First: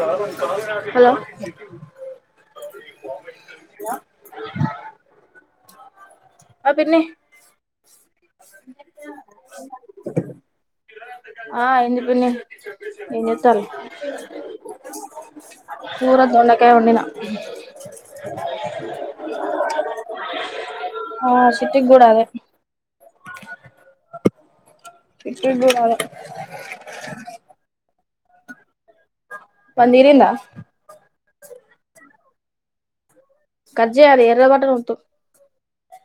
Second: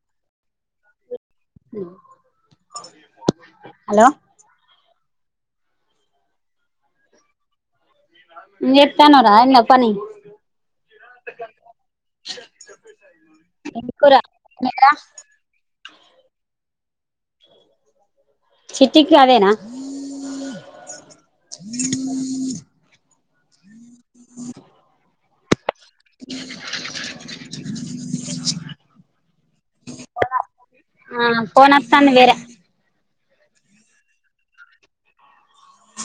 కా hello hello ఆ పిన్ని ఏం చేస్తున్నావురా అయిందా పని ఆ అయింది పిన్ని ఏం చేస్తున్నారు ఏం కూర [unintelligible] ములక్కాయ వండిన చిట్టికి అదేనా ఆ చిట్టిది కూడా అదే చిట్టిది కూడా అదే [inaudible] పని తీరిందా ఆ ఫోన్ వత్తాంది వేరే కట్ చేయాలి ఎర్ర బటన్ వతు అ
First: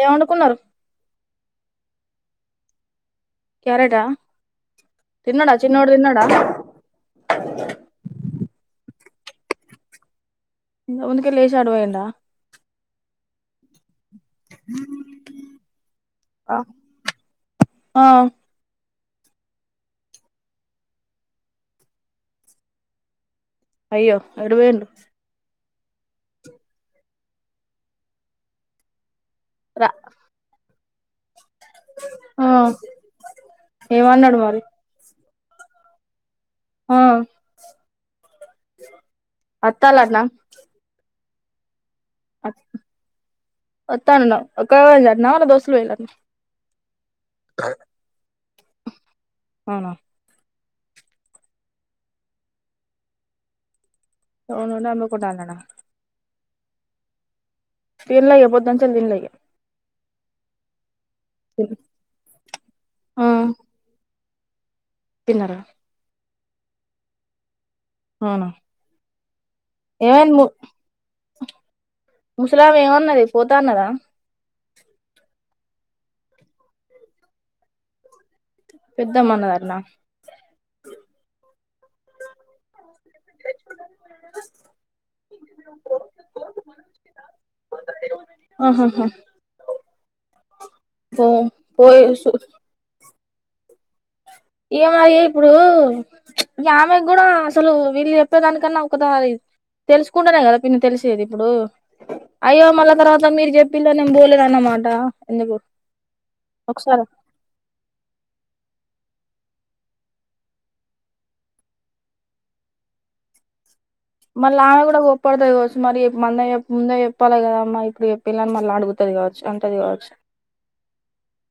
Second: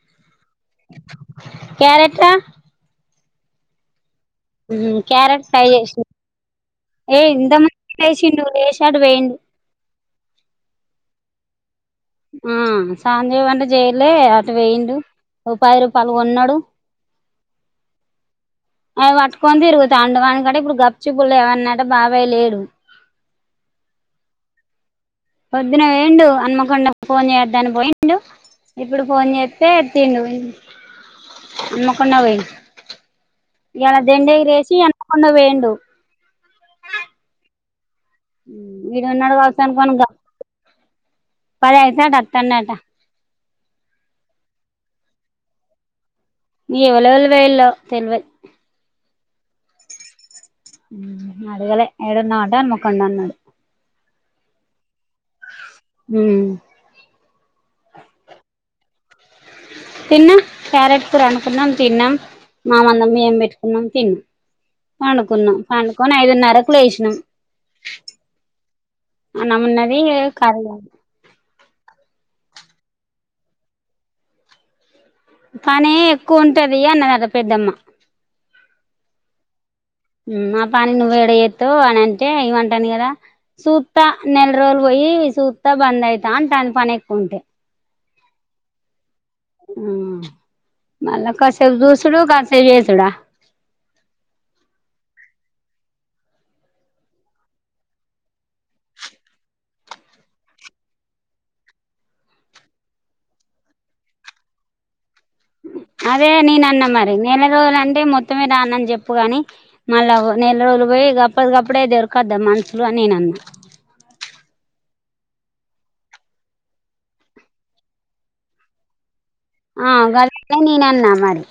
ఏమొండుకున్నరు క్యారెట క్యారెట్ ఆ క్యారెట్ ఫ్రై చేసి ఏ ఇంత మంది [unintelligible] [unintelligible] [unintelligible] ఆ [unintelligible] లే అటు పోయిండు రూపాయి రూపాయలు కొన్నాడు ఆ అవి పట్టుకొని [unintelligible] అయ్యో ఎటు పోయిండు పొద్దున వేండు అన్మకొండ ఫోన్ చేయద్దని పోయిండు ఇప్పుడు ఫోన్ చేస్తే రా ఎత్తిన్డు హన్మకొండ ఆ ఏమన్నాడు మరి [unintelligible] [unintelligible] కొండ పోయిండు ఆ ఇడున్నాడు వర్సనుకొని అత్తాలంటనా [unintelligible] [unintelligible] [unintelligible] ఎవలోల్లు [unintelligible] అవునా అడగలే [unintelligible] [inaudible] హు [unintelligible] తిన్నాం క్యారెట్ కూర వండుకున్నాం ఇగ తిన్నాం [unintelligible] ఏం ఆ పెట్టుకున్నాం తిన్ తిన్నారా పండుకున్నాం పండుకొని ఐదున్నరకు లేసినాం అవునా అన్నం వున్నది ఏమైంది కర్రీ ముసలమే ఏమన్నది పోత అన్నదా పని ఎక్కువ ఉంటది అన్నది అంట పెద్దమ్మ పెద్దమ్మ అన్నదంటన ఆ పని నువ్వ ఎడ చేతవు అని అంటే [unintelligible] అంటాను కదా సూత నెల రోజులు పోయి సూత బంద్ అవుతా [unintelligible] పని ఎక్కుఉంటే ఆహాహా పో మళ్ళా కాసేపు పోయి చుసుడు సు [unintelligible] ఏం అ ఇప్పుడు ఈ ఆమెకి కూడ అసలు వీళ్ళు చెప్పేదానికన్నా ఒకారి తెలుసుకుంటానే కదా పిన్ని తెలిసేది ఇప్పుడు అయ్యో మళ్ళా తర్వాత మీరు చెప్పిలే నేను పోలేదు అనమాట ఎందుకు అదే నేన అన్న ఒకసారి మరి నెల రోజుల అంటే మొత్తమే రానని చెప్పుగాని మళ్ళా నెల రోజులు పోయి అప్పటికప్పుడే దొరుకద్ద మనుషులుని నేను అన్నా మళ్ళీ ఆమె కూడ గొప్పపడుతుది కావచ్చు మరి మంద ముందే చెప్పాలి కదామ్మా ఇప్పుడు చెప్పిళ్ళాలని మళ్ళీ అడుగుతుది కావచ్చు అంటది ఆ కావచ్చు గదనే నేను అన్నా మరి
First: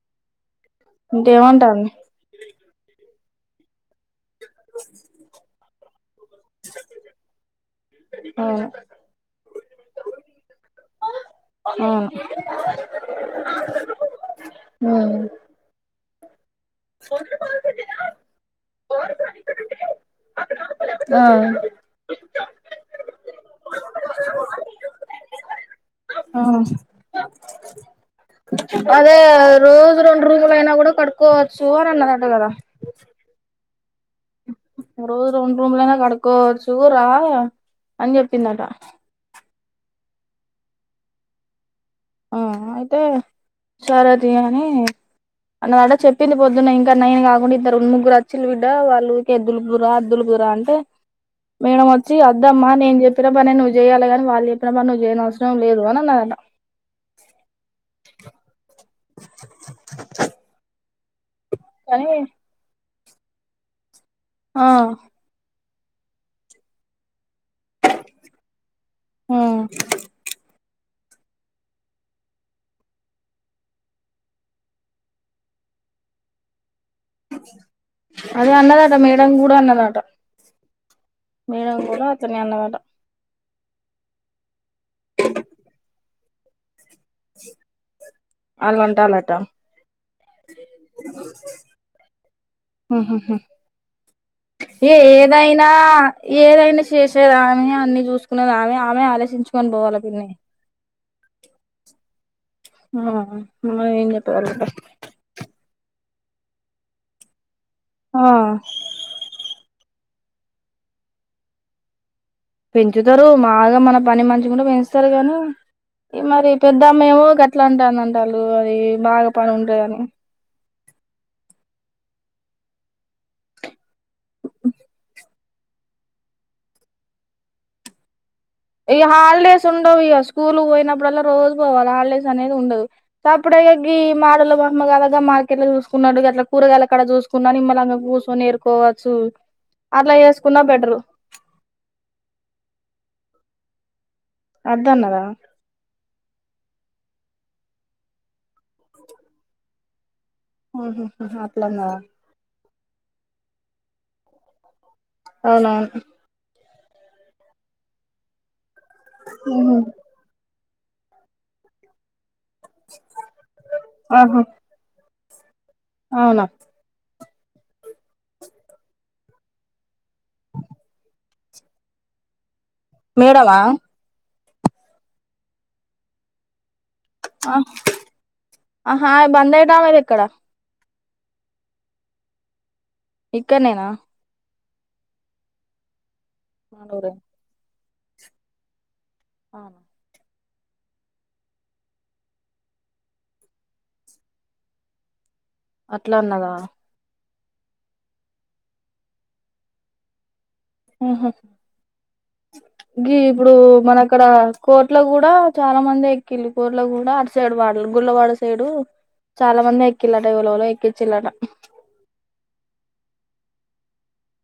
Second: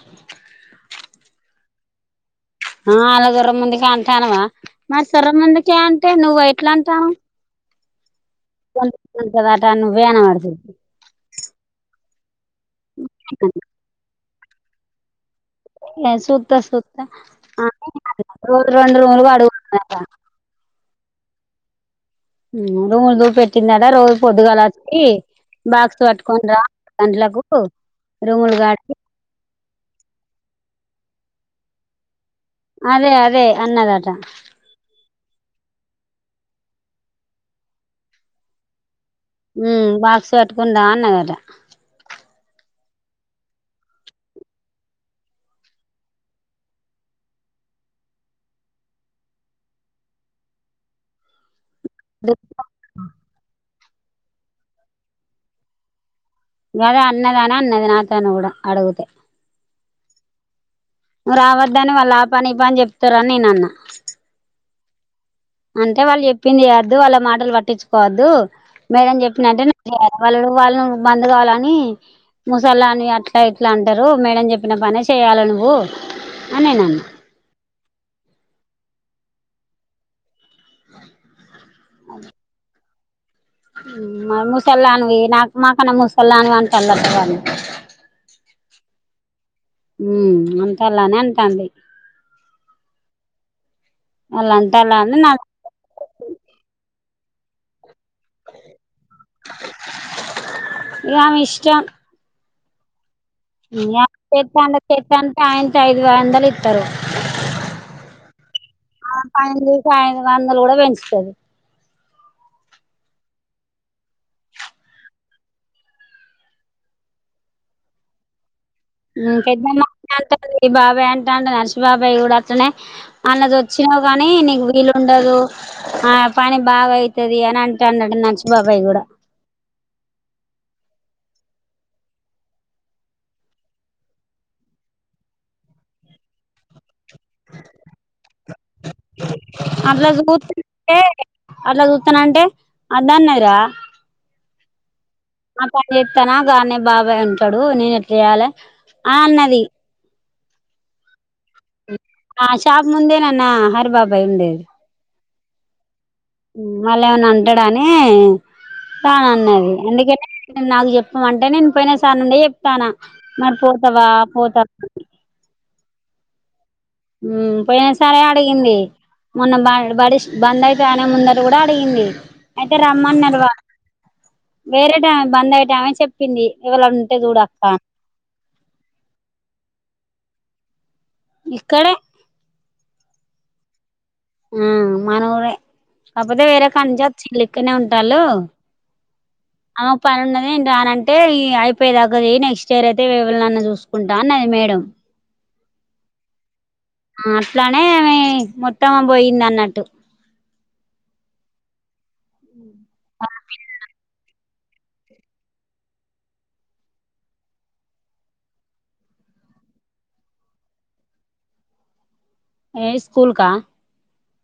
ఇంకేమంటావ్ [unintelligible] అంటే నువ్వు ఎట్లా అంటనవ్ అవును [unintelligible] అట నువ్వే అనబడితివి ఊ [inaudible] ఊ సుత్తా సుత్తా [inaudible] ఆ ఊ రూములు పెట్టిండట రోజు పొద్దుగాల వచ్చి బాక్స్ ఆ పట్టుకోని రా గంటలకు రూములు కడు అదే రోజు రెండు రోజులయినా కూడా కడుక్కోవచ్చు అని అన్నదట కదా అదే అదే అన్నదాట రోజు రెండు రూమ్లైనా కడుక్కోవచ్చు రా అని చెప్పిందట ఉ బాక్స్ పట్టుకొని రా అన్నదట ఆ అయితే సరే తీ అని అన్న అదే చెప్పింది పొద్దున్నే ఇంకా నైన్ కాకుండా ఇద్దారు ముగ్గురు అచ్చిలు బిడ్డ వాళ్ళకి ఎద్దులు కు రా అద్దులు వద్దు రా అంటే మేడం వచ్చి అద్దమ్మా నేను చెప్పిన పని నువ్వు చేయాలి కాని వాళ్ళు చెప్పిన పని నువ్వు చేయనవసరం లేదు అనీ అన్నదట గదా అన్నద అని అన్నది నాతోను కూడా అడుగితే నువ్వు రావద్దని కానీ వాళ్ళు ఆ పని ఈ పని చెప్తారని నేను అన్న ఆ అంటే వాళ్ళు చెప్పింది [unintelligible] వాళ్ళ మాట పట్టించుకోవద్దు మేడం చెప్పిన ఉమ్ వాళ్ళు వాళ్ళు బండి కావాలని ముసళ్ళదానివి అట్లా ఇట్లా అంటారు మేడంని చెప్పిన పనే చేయాలి నువ్వు అని నేను అన్నా అనీ అన్నదట మేడం కూడ అన్నదట మేడం కూడా అట్లానే అన్నదట ఊ ముసలాదానివి నాకు మాకన్నా ముసలాదానివి అంటాడాటా వాళ్ళు అని అంటడట ఉ అంటాల్లానీ అంటాంది ఆహా హా వాళ్ళు ఏ అంటాళ్ళని నాకు ఏదైనా ఏదైనా చేసారానీ అనీ చూసుకునేది ఆమె ఆమె ఆలోచించుకొని పోవాలి పిన్ని ఇగ ఆమె ఇష్టం ఆ మనం ఏం [inaudible] చెప్పగలుగుతా ఐదు వందలు ఇత్తరు ఆ ఆ పని చేసి ఆయన వందలు కూడా పెంచుతది పెంచుతారు బాగా మన పని మంచికుంటే పెంచుతారు గానీ ఈ మరి పెద్దమ్మ ఏమో గట్లా అంటానంట వాళ్ళు అది బాగా పని పెద్దమ్మ ఉంటాదనీ అంటది బాబాయ్ అంటాండు గా అర్ష్ బాబాయ్ కూడా అట్లానే అన్నది వచ్చినావు కాని నీకు వీలుండదు ఆ పని బాగా అయితది అని అంటడాటా నచ్చ ఇగా హాలిడేస్ ఉండవు ఇగ స్కూల్ పోయినప్పుడల్ల రోజు వాల హాలిడేస్ అనేది ఉండదు స అప్పుడే గి మాడల బొమ్మ కలగా మార్కెట్ లో చూసుకున్నాడు అట్లా కూరగాయల అక్కడ చూసుకున్నా నిమ్మళంగా కూర్చొని ఎరుకోవచ్చు అట్లా వేసుకున్నా బెటరు అట్లా చూస్తానంటే [unintelligible] వద్దు అన్నారా ఆ పని చెప్తానా గానే బాబాయ్ ఉంటాడు నేను ఎట్లా చెయాలి ఆ అన్నది ఉహ్ అట్లనా ఆ షాప్ ముందే నాన్న హరి బాబాయ్ ఉండే అవున వాళ్ళ ఏమన్నా అంటాడాని రానున్నది ఉహు. ఎందుకంటే నాకు చెప్పమంటే నేను పోయినా సార్ నుండి చెప్తానా మరి పోతావా ఆహా పోతావా అవునా పోయినసారి అడిగింది మొన్న బ బడి బంద్ అయితది అని ముందర కూడా అడిగింది అయితే రమ్మన్నారు మేడమా వాళ్లు వేరే టామీఆమె బంద్ అ్య టైమే చెప్పింది ఇవాళ ఆ ఆహా బందట అనేది ఎక్కడ ఇక్కడే ఇక్కడనేనా ఉ మన ఊరే కాకపోతే వేరే కాడనుంచి వచ్చిండ్రు ఇక్కడనే అంటున్నారులు ఆమెకు పని ఉంది నేను రానంటే అయిపోయే తగ్గది నెక్స్ట్ ఇయర్ అయితే ఇవళన్న చూసుకుంటాను అన్న అది మేడం అట్లా ఉన్నదా అట్లానే మొత్తం పోయింది అన్నట్టు ఉహు గీ ఇప్పుడు మన అక్కడ కోట్ల కూడా చాలా మంది ఎక్కిళ కోట్ల కూడా అటు సైడు వాడ గుళ్ళవాడ సైడు చాలా మంది ఎక్కిళ్లాట విలువలో ఎక్కిచ్చిందంట ఏ స్కూల్కా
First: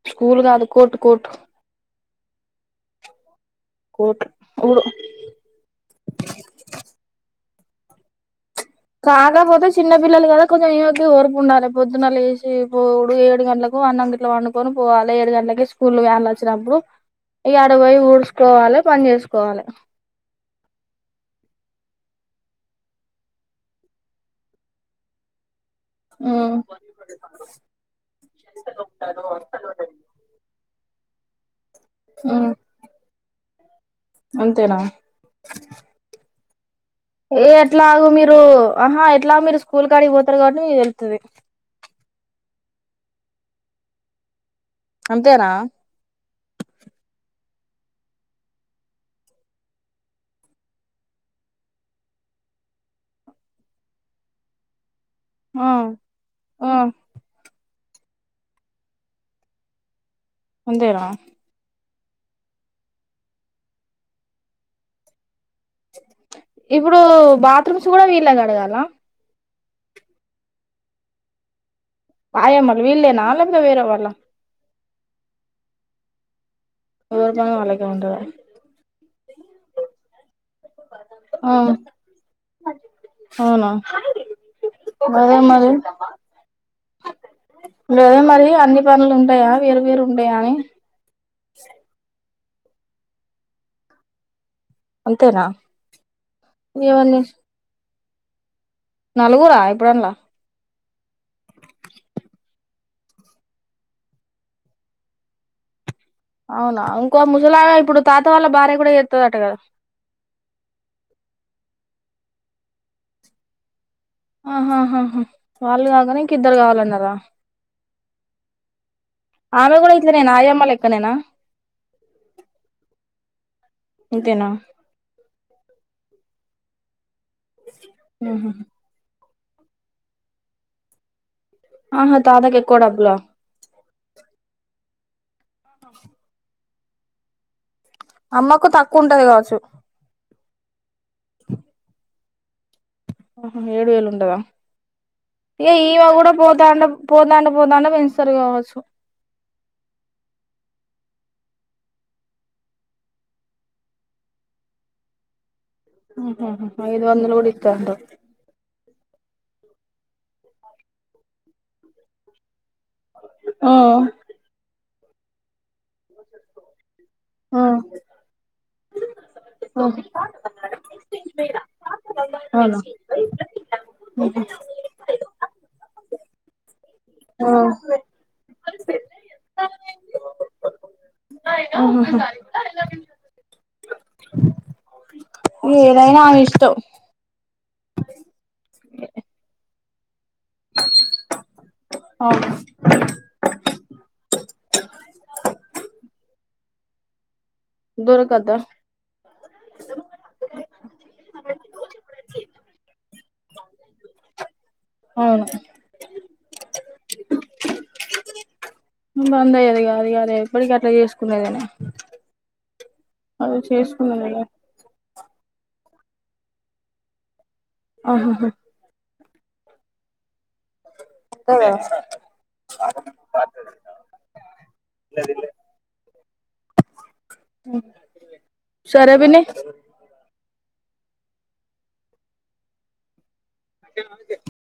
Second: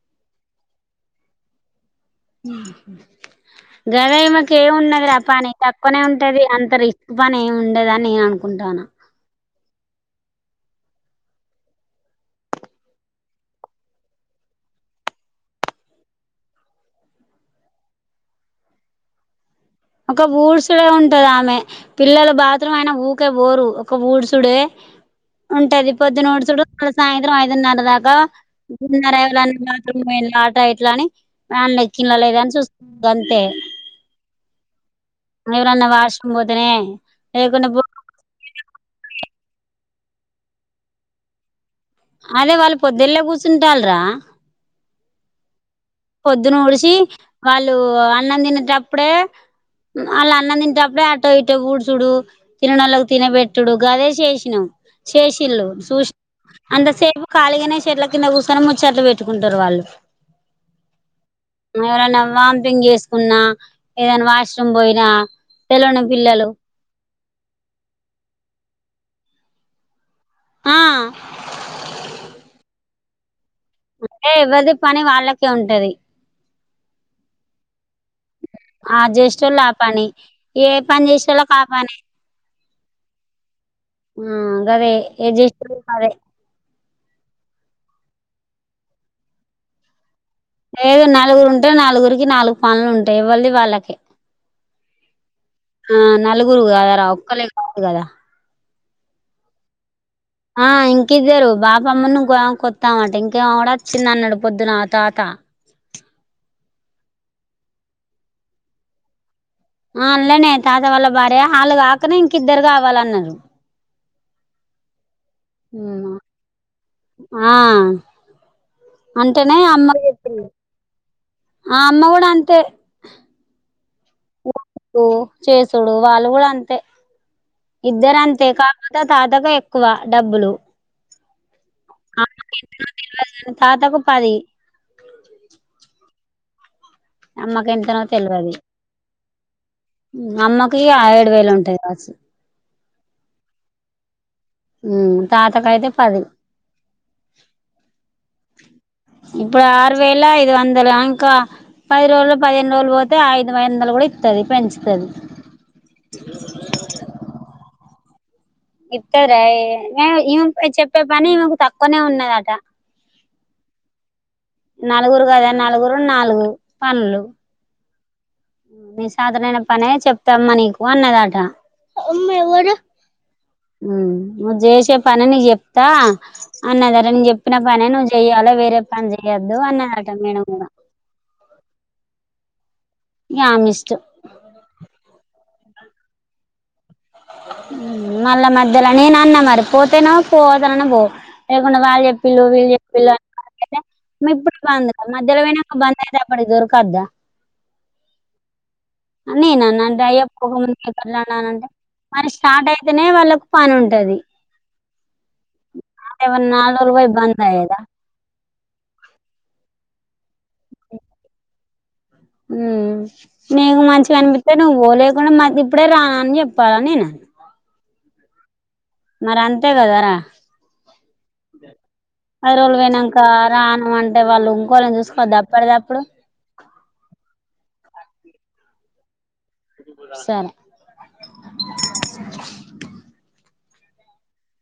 స్కూల్ కాదు కోట్ కోట్ ఉ గదా ఈ మాకు ఏమి ఊరు ఉండది రా పని తక్కువనే ఉంటది అంత రిస్క్ పని ఏమి ఉండదని నేను అనుకు కాకపోతే చిన్న పిల్లలు కదా కొంచెం ఏకి ఓరుపు ఉండాలి పొద్దున వేసి పోడు ఏడు గంటలకు అన్న గట్లో వండుకొని పోవాలి ఏడు గంట అలాగే స్కూల్ వన్ వచ్చినప్పుడు ఈ అడ పోయి ఊడ్చకోవాలి పని చేసుకోవాలి ఒక ఉడ్సుడే ఉంటది ఆమె పిల్లలు బాత్రూమ్ అయిన ఊకే బోరు ఒక ఉడుసుడే ఉంటది పొద్దునోటి మ్మ్ చుడు వాళ్ళ సాయంత్రం ఐదున్నర దాకా గున్నర ఎవన్న బాత్రూట ఇట్లాని మన్న ఎక్కిన లేద మ్మ్ అని చూస్తుంది అంతే అంతేనా తనే ఏ ఎట్లాగ మీరు ఆహా ఎట్లాగ మీరు స్కూల్కి అడిగిపోతారు కాబట్టి మీకు వెళ్తుంది అదే వాళ్ళు పొద్దుళ కూర్చుంటాలరా అంతేనా పొద్దున్న ఊడిసి వాళ్ళు అన్నం తినేటప్పుడే వాళ్ళ అన్నం తింటేప్పుడే అటో ఇటో బూడ్చుడు తిననళ్ళకి తినబెట్టుడు గదే చేసినం చేసిల్లు ఆ చూ ఆ అంతసేపు కాళగానే చెట్ల కింద కూర్చొని ముచ్చ చెట్లు పెట్టుకుంటారు వాళ్ళు అంతేనా ఎవరైనా వాంపింగ్ చేసుకున్నా ఏదైనా వాష్రూమ్ పోయినా తెలవని పిల్లలు ఇప్పుడు బాత్రూమ్స్ కూడా వీళ్ళ కడగాలా ఆ వాయమ్మలు వీళ్లేనా లేకపోతే వేరేవాళ్ళ? అంటే ఎవరిది పని వాళ్ళకే ఉంటది ఎవరి జోన వాళ్ళకి ఆ జేసేటోల్లు ఆపాని ఏ పని జేసేటోళ్లకు ఆ పని అవునా ఆ గదే ఏ అదే మరి చేసేటోళ్ళకి అదే లేదే మరి అన్ని పనులు ఉంటాయా వేరు వేరు ఉంటాయా అని లేదు నలుగురు ఉంటే నలుగురికి నాలుగు పనులు ఉంటయి ఇవ్వి వాళ్ళకే అంతేనా ఆ నలుగురు కదరా, ఎవరిని ఒక్కలే కాదు కదా నలుగురా ఇప్పుడు అన్ల ఆ ఇంకిద్దరు బాపమ్మను ఇంకో ఆమ కొత్తామాట ఇంకేమో కూడా వచ్చింది అన్నడు పొద్దున్న తాత. అవునా ఇంకో ముసలామే ఇప్పుడు తాత వాల్ల భార్య కూడా చేత్తదట కదా ఆ అన్లనే తాత వాళ్ల భార్య, హాలు కాకనే ఇంకిద్దరు కావాలన్నారు. ఆహాహహా వాళ్ళు కాగనే ఇంకిద్దరు కావాలన్నరా? ఆ అంటేనే కూడా అమ్మకు ఇట్లనేనా చెప్పంది, ఆయమ్మ లెక్కనేనా ఆ అమ్మ కూడా అంతే. ఇంతేనా కో చేసుడు వాళ్ళు కూడా అంతే, ఇద్దరు అంతే కాకపోతే ఆ తాత్ దగా ఎక్కువ డబ్బులు ఆహా తాతకి ఎక్కువ డబ్బులా తాతకు పది అమ్మకి ఎంతనో తెలవది అమ్మకు తక్కువ ఉంటది కావచ్చు అమ్మ ఇగ ఏడు వేలు ఉంటయి మరి ఆహ ఏడు వేలు ఉంటదా ఇగ తాతకయితే ఈమె పది గుడ పోతాండే పోతంటె పోతాంటె పెంచుతరు కావచ్చు ఇప్పుడు ఆరు వేల ఐదు వందలు ఆమ్ కా పది రోజులు, పదిహేను రోజులు పోతే ఐదు వైదలు కూడా ఇస్తుది పెంచుతది అహ ఐదు వందలు గుడ ఇస్తదంటవ్ రై ఈమె చెప్పే పని ఈమెకు తక్కువనే ఉన్నదట ఆ నలుగురు కదా నలుగురు నాలుగురు పనులు నే సాతనైన పనే అవునా చెప్తామ్మా నీకు అన్నదట. ఉమ్ నువ్ జేసే పనే నీక్ చెప్ తా అన్నదర నేను ఆ చెప్పిన పనే నువ్వు చెయాలే వేరే జె పని చేయద్దు అన్నదట మేడం కూడా ఆహాహా ఇగ ఆమె ఇష్టం. ఇగ ఏదైనా ఆమే ఇష్టం మళ్ళా మధ్యల నేను అన్న మరి పోతేనో పోతలనన్న పొం లేకుండా వాళ్ళు చెప్పిళ్ళు అవును వీళ్ళు చెప్పిళ్ళు అని అయితే మి ఇప్పుడు బంద్ కద, మధ్యల పోయినాక బంద్ అయితే అప్పటికి దొరకద్దా. దొరకద్దా అని నేనన్న అంటే [unintelligible] అంటే మన స్టార్ట్ అయితేనే వాళ్ళకు పని ఉంటది. అవును ఏమన్నా నాలురోజులు పోయ్ బందయ్యేదా బంద్ అయ్యేది కాదు ఇగ అది ఎప్పటిక అట్లా చేసుకునేదేనాయే ఉమ్ నీకు మంచిగ చేసుకున్నదేగా అనిపిస్తే నువ్ పో లేకుంటె మది ఇప్పుడే రా అని చెప్పాల నేను అహహా మరి అంతే కదరా. కదా ఐదు రోజు పోయినంక రాను అంటే వాళ్ళు ఇంకోలని చూసుకోవద్ద అప్పడిదప్పుడు సరే విన్నీ సరే మద్యలామకే